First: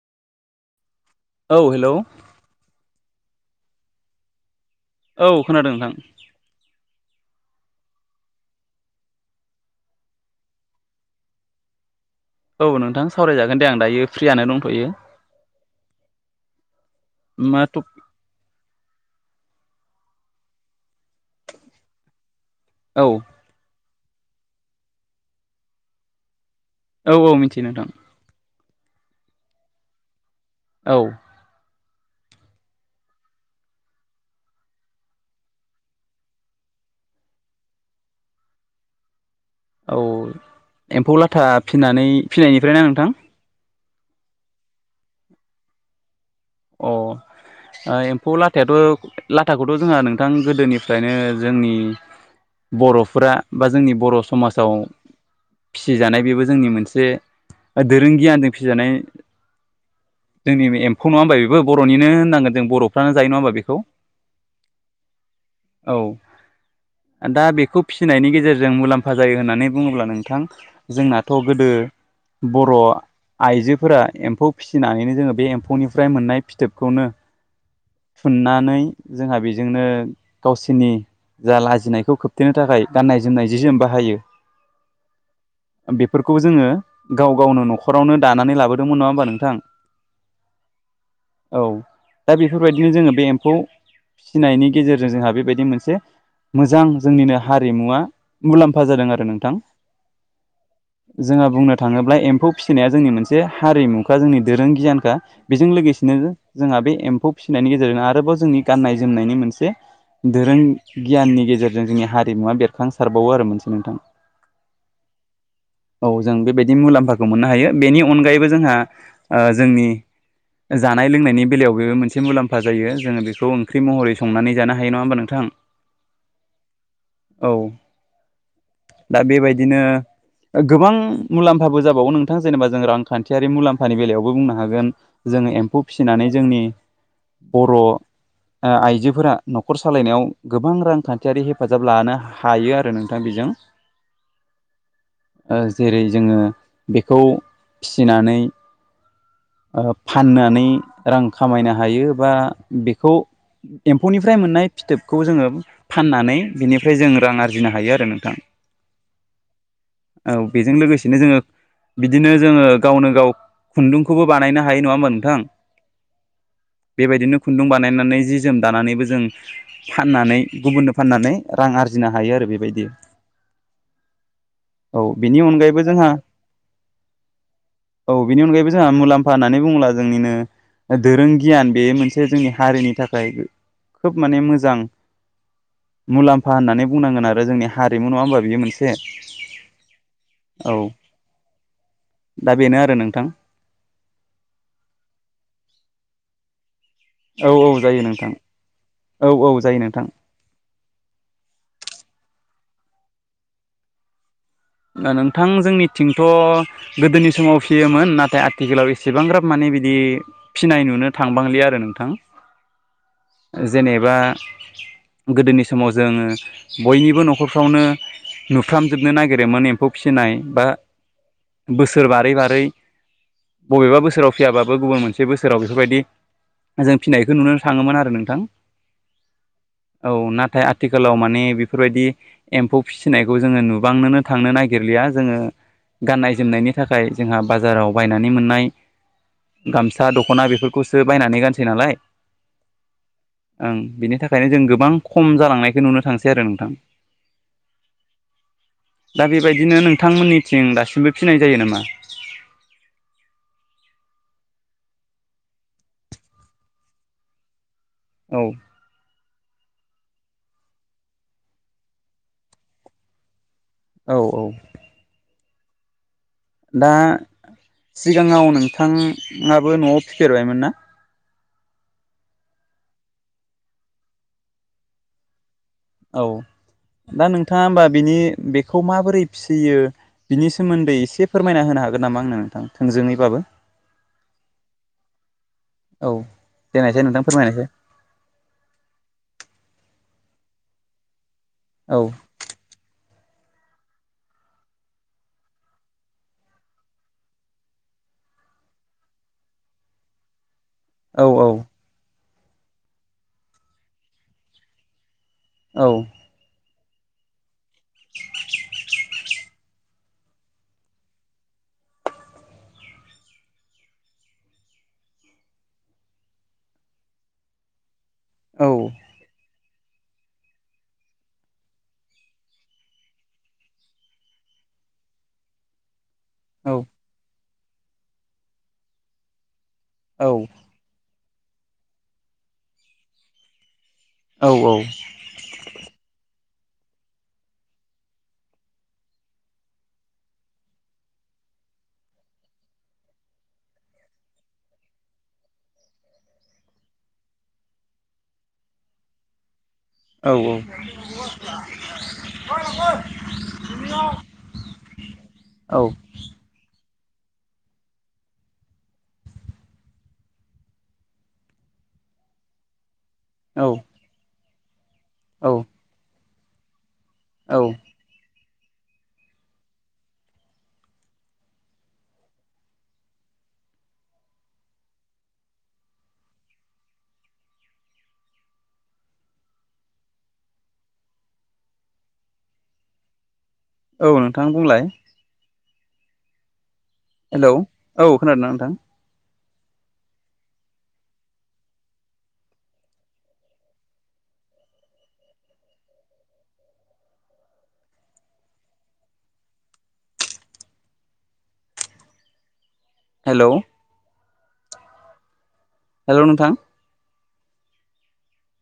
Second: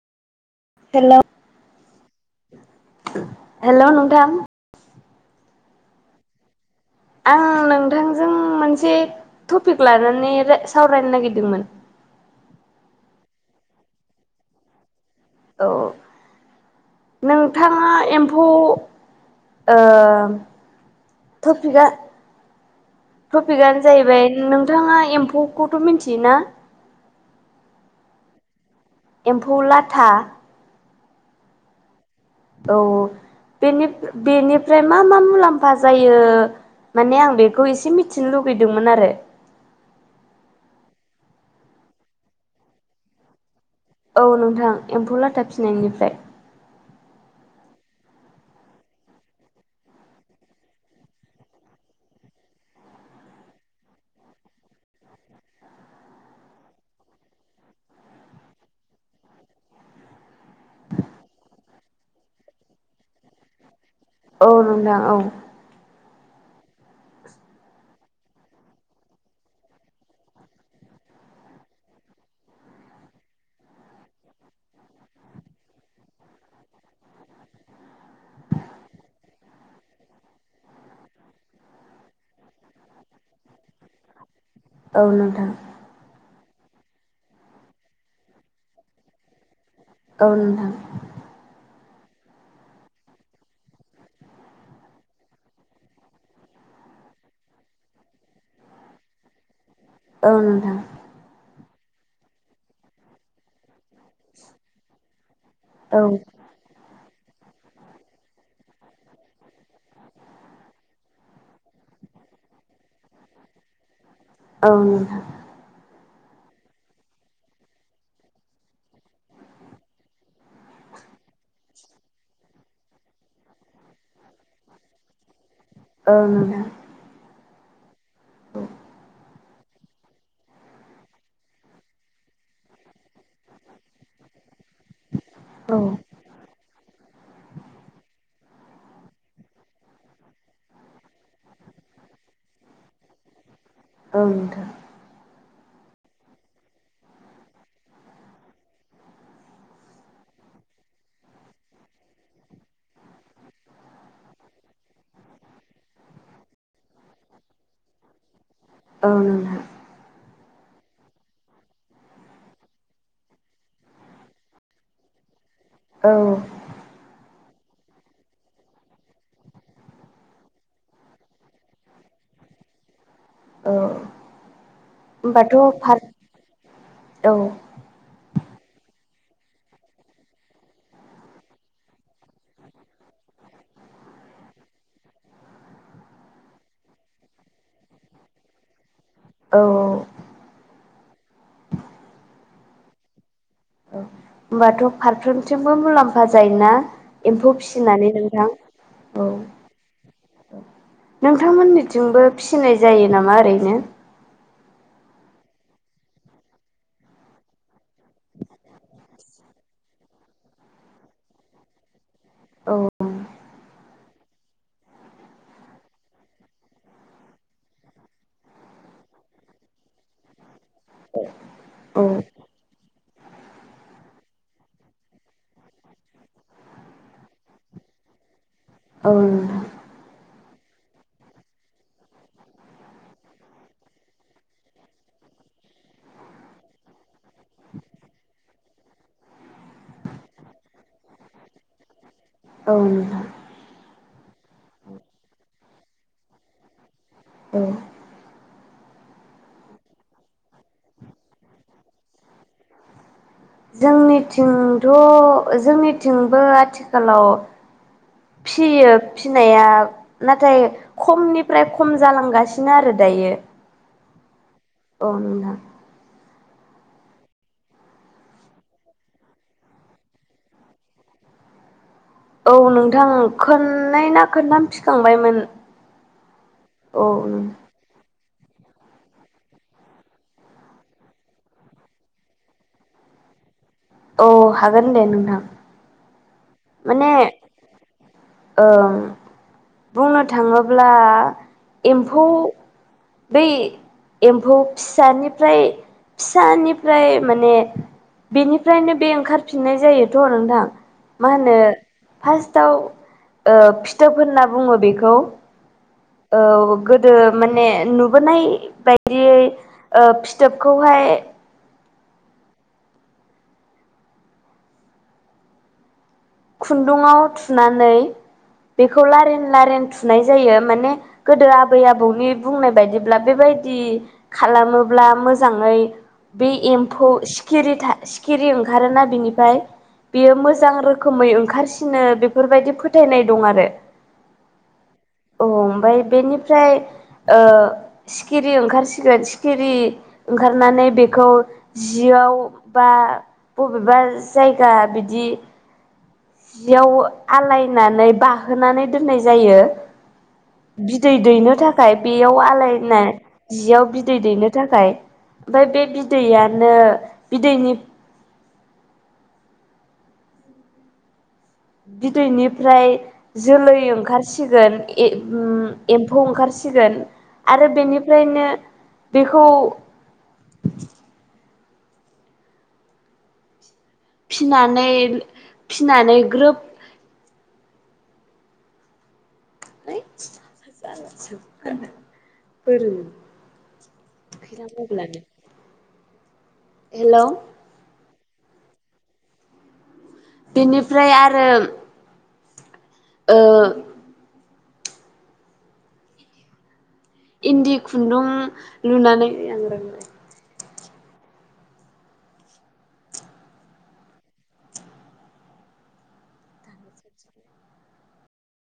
Hello औ hello hello नोंथां? औ खोनादों नोंथां। आं नोंथांजों मोनसे टपिक लानानै सावरायनो नागिरदोंमोन। औ नोंथां सावरायजागोन दे आं दायो फ्रियानो दंथ'यो। औ मा थ नोंथाङा एम्फौ ओ टपिकआ औ टपिकआनो जाहैबाय नोंथाङा एम्फौखौथ' मिथियोना? औ औ मिथियो नोंथां। एम्फौ लाथा। औ औ बेनि बेनिफ्राय मा मा मुलाम्फा जायो माने आं बेखौ एसे मिथिनो लुगैदोंमोन आरो। औ एम्फौ लाथा फिनानै फिनायनिफ्राय ना नोंथां? औ नोंथां एम्फौ लाथा फिनायनिफ्राय। अ ओ एम्फौ लाथायाथ' लाथाखौथ' जोंहा नोंथां गोदोनिफ्रायनो जोंनि बर'फोरा बा जोंनि बर' समाजाव‌ फिसिजानाय बेबो जोंनि मोनसे दोरों गियानजों फिसिजानाय जोंनिबो एम्फौ नङा होमबा बेबो बर'निनो होननांगोन जों बर'फ्रानो जायो नङा होमबा बेखौ? औ नोंथां औ। औ दा बेखौ फिसिनायनि गेजेरजों मुलाम्फा जायो होननानै बुङोब्ला नोंथां जोंनाथ' गोदो बर' आइजोफोरा एम्फौ फिसिनानैनो जोङो बे एम्फौनिफ्राय मोननाय फिथोबखौनो थुननानै जोंहा बेजोंनो गावसिनि जा लाजिनायखौ खोबथेनो थाखाय गान्नाय जोमनाय जि जोम बाहायो औ नोंथां। बेफोरखौ जोंङो गाव गावनो न'खरावनो दानानै लाबोदोंमोन नङा होमबा नोंथां? औ नोंथां। औ दा बेफोरबायदिनो जोंङो बे एम्फौ फिनायनि गेजेरजों जोंहा बेबायदि मोनसे मोजां जोंनिनो हारिमुवा मुलाम्फा जादों आरो नोंथां। औ नोंथां। जोंहा बुंनो थाङोब्ला एम्फौ फिसिनाया जोंनि मोनसे हारिमु बा जोंनि दोरों गियानखा बेजों औ लोगोसेनो जोंहा बे एम्फौ फिसिनायनि गेजेरजों आरोबाव जोंनि गाननाय जोमनायनि मोनसे धोरों गियाननि गेजेरजों जोंनि हारिमुवा बेरखांसारबावो आरो मोनसे नोंथां। औ नोंथां। औ जों बेबायदि मुलाम्फाखौ मोननो हायो बेनि अनगायैबो जोंहा ओ जोंनि जानाय लोंनाय नि बेलायाव बेबो मोनसे मुलाम्फा जायो जोङो बेखौ ओंख्रि महरै संनानै जानो हायो नङा होमबा नोंथां? ओं नोंथां। औ दा बेबायदिनो गोबां मुलाम्फाबो जाबावगोन नोंथां जेनोबा जों रांखान्थियारि मुलाम्फानि बेलायावबो बुंनो हागोन। जोङो औ नोंथां औ एम्फौ फिसिनानै जोंनि बर' ओ आइजोफोरा न'खर सालायनायाव गोबां रांखान्थियारि हेफाजाब लानो हायो आरो नोंथां बेजों। औ नोंथां। ओ जेरै जोङो बेखौ फिसिनानै ओ फाननानै रां खामायनो हायो बा बेखौ एम्फौनिफ्राय मोननाय फिथोबखौ जोङो फाननानै बिनिफ्राय जों रां आरजिनो हायो आरो नोंथां। औ नोंथां। औ बेजों लोगोसेनो जोङो बिदिनो जोङो गावनो गाव खुन्दुंखौबो बानायनो हायो नङा होमबा नोंथां? औ। बेबायदिनो खुन्दुं बानायनानै जि जोम दानानैबो जों फाननानै गुबुननो फाननानै रां आरजिनो हायो आरो बेबायदि। औ औ बेनि होमबाथ' अनगायैबो फार जोंहा औ औ बेनि अनगायैबो जोंहा मुलाम्फा होननानै बुङोब्ला जोंनिनो ओ दोरों गियान बे मोनसे जोंनि हारिनि थाखाय खोब माने मोजां मुलाम्फा होननानै बुंनांगोन आरो जोंनि हारिमु नङा होनबा बियो मोनसे? औ औ। औ दा बेनो आरो नोंथां। औ होनोमबाथ' फारफ्रोमथिंबो मुलाम्फा जायोना औ एम्फौ औ जायो फिसिनानै नोंथां? औ। औ, नोंथांमोननिथिंबो फिनाय जायो नामा ओरैनो? नो नोंथां जोंनिथिंथ' गोदोनि समाव फियोमोन नाथाय आथिखालाव एसेबांग्राब माने बिदि फिनाय नुनो थांबांलि आरो नोंथां। औ जेनोबा गोदोनि समाव जोङो बयनिबो न'खरफ्रावनो नुफ्रामजोबनो नागि रोमोन मोन एम्फौ फिसिनाय बा औ बोसोर बारै बारै बबेबा बोसोराव फियाबाबो गुबुन मोनसे बोसोराव बेफोरबायदि जों फिनायखौ नुनो थाङोमोन आरो नोंथां। औ नोंथां। औ नाथाय आथिखालाव माने बेफोरबायदि एम्फौ फिसिनायखौ जोङो नुबांनोनो थांनो नागिरलिया जोङो गाननाय जोमनायनि थाखाय जोंहा बाजाराव बायनानै मोननाय गामसा दख'ना बेफोरखौसो बायनानै गानसै नालाय। औ [unintelligible] ओं बिनि थाखायनो जों गोबां खम जालांनायखौ नुनो थांसै आरो नोंथां। औ दा बेबायदिनो नोंथांमोननिथिं दासिमबो फिनाय जायो नामा जोंनिथिंथ' जोंनिथिंबो आथिखालाव औ फियो। फिनाया नाथाय खमनिफ्राय खम जालांगासिनो आरो दायो औ औ। औ नोंथां दा सिगाङाव नोंथाङाबो न'आव फिफेरबायमोन ना औ नोंथां खोननै ना खोनथाम फिखांबायमोन औ औ दा नोंथाङा होमबा बिनि बेखौ माबोरै फिसियो बिनि सोमोन्दै एसे फोरमायना होनो हागोन नामा आंनो नोंथां थोंजोङै बाबो औ हागोन दे नोंथां औ देनायसाय माने नोंथां फोरमायनायसाय। ओं बुंनो थाङोब्ला औ एम्फौ बै एम्फौ फिसानिफ्राय फिसानिफ्राय माने बेनिफ्रायनो बे ओंखारफिननाय जायोथ' नोंथां औ मा औ होनो फास्ताव ओ फिथोब होनना बुङो बेखौ। औ औ गोदो माने नुबोनाय बायदियै ओ फिथोबखौहाय खुन्दुङाव थुनानै औ बेखौ लारिन लारिन थु नाय जायो माने गोदो आबै आबौनि बुंनाय बायदिब्ला बेबायदि खालामोब्ला मोजाङै बि औ एम्फौ सिखिरि था सिखिरि ओंखारोना बिनिफ्राय औ बेयो मोजां र रोखोमै ओंखारसिनो बेफोरबायदि फोथायनाय दं आरो औ औ औ ओमफ्राय बेनिफ्राय ओ सिखिरि ओंखारसिगोन सिखिरि ओंखारनानै बेखौ जियाव बा बबेबा जायगा बिदि जियाव आलायनानै बाहोनानै दोननाय जायो औ औ बिदै दैनो थाखाय बेयाव आलायनाय जियाव बिदै दैनो थाखाय ओमफ्राय बे बिदैयानो बिदैनि बिदैनिफ्राय जोलै ओंखारसिगोन औ ए एम्फौ ओंखारसिगोन औ आरो बेनिफ्रायनो बेखौ फिनानै फिनानै ग्रोब [unintelligible] औ नोंथां बुंलाय है हेलौ औ औ खोनादोंना नोंथां बिनिफ्राय आरो ओ इन्दि खुन्दुं लुनानै ऐ आं रोंला हेलौ हेलौ नोंथां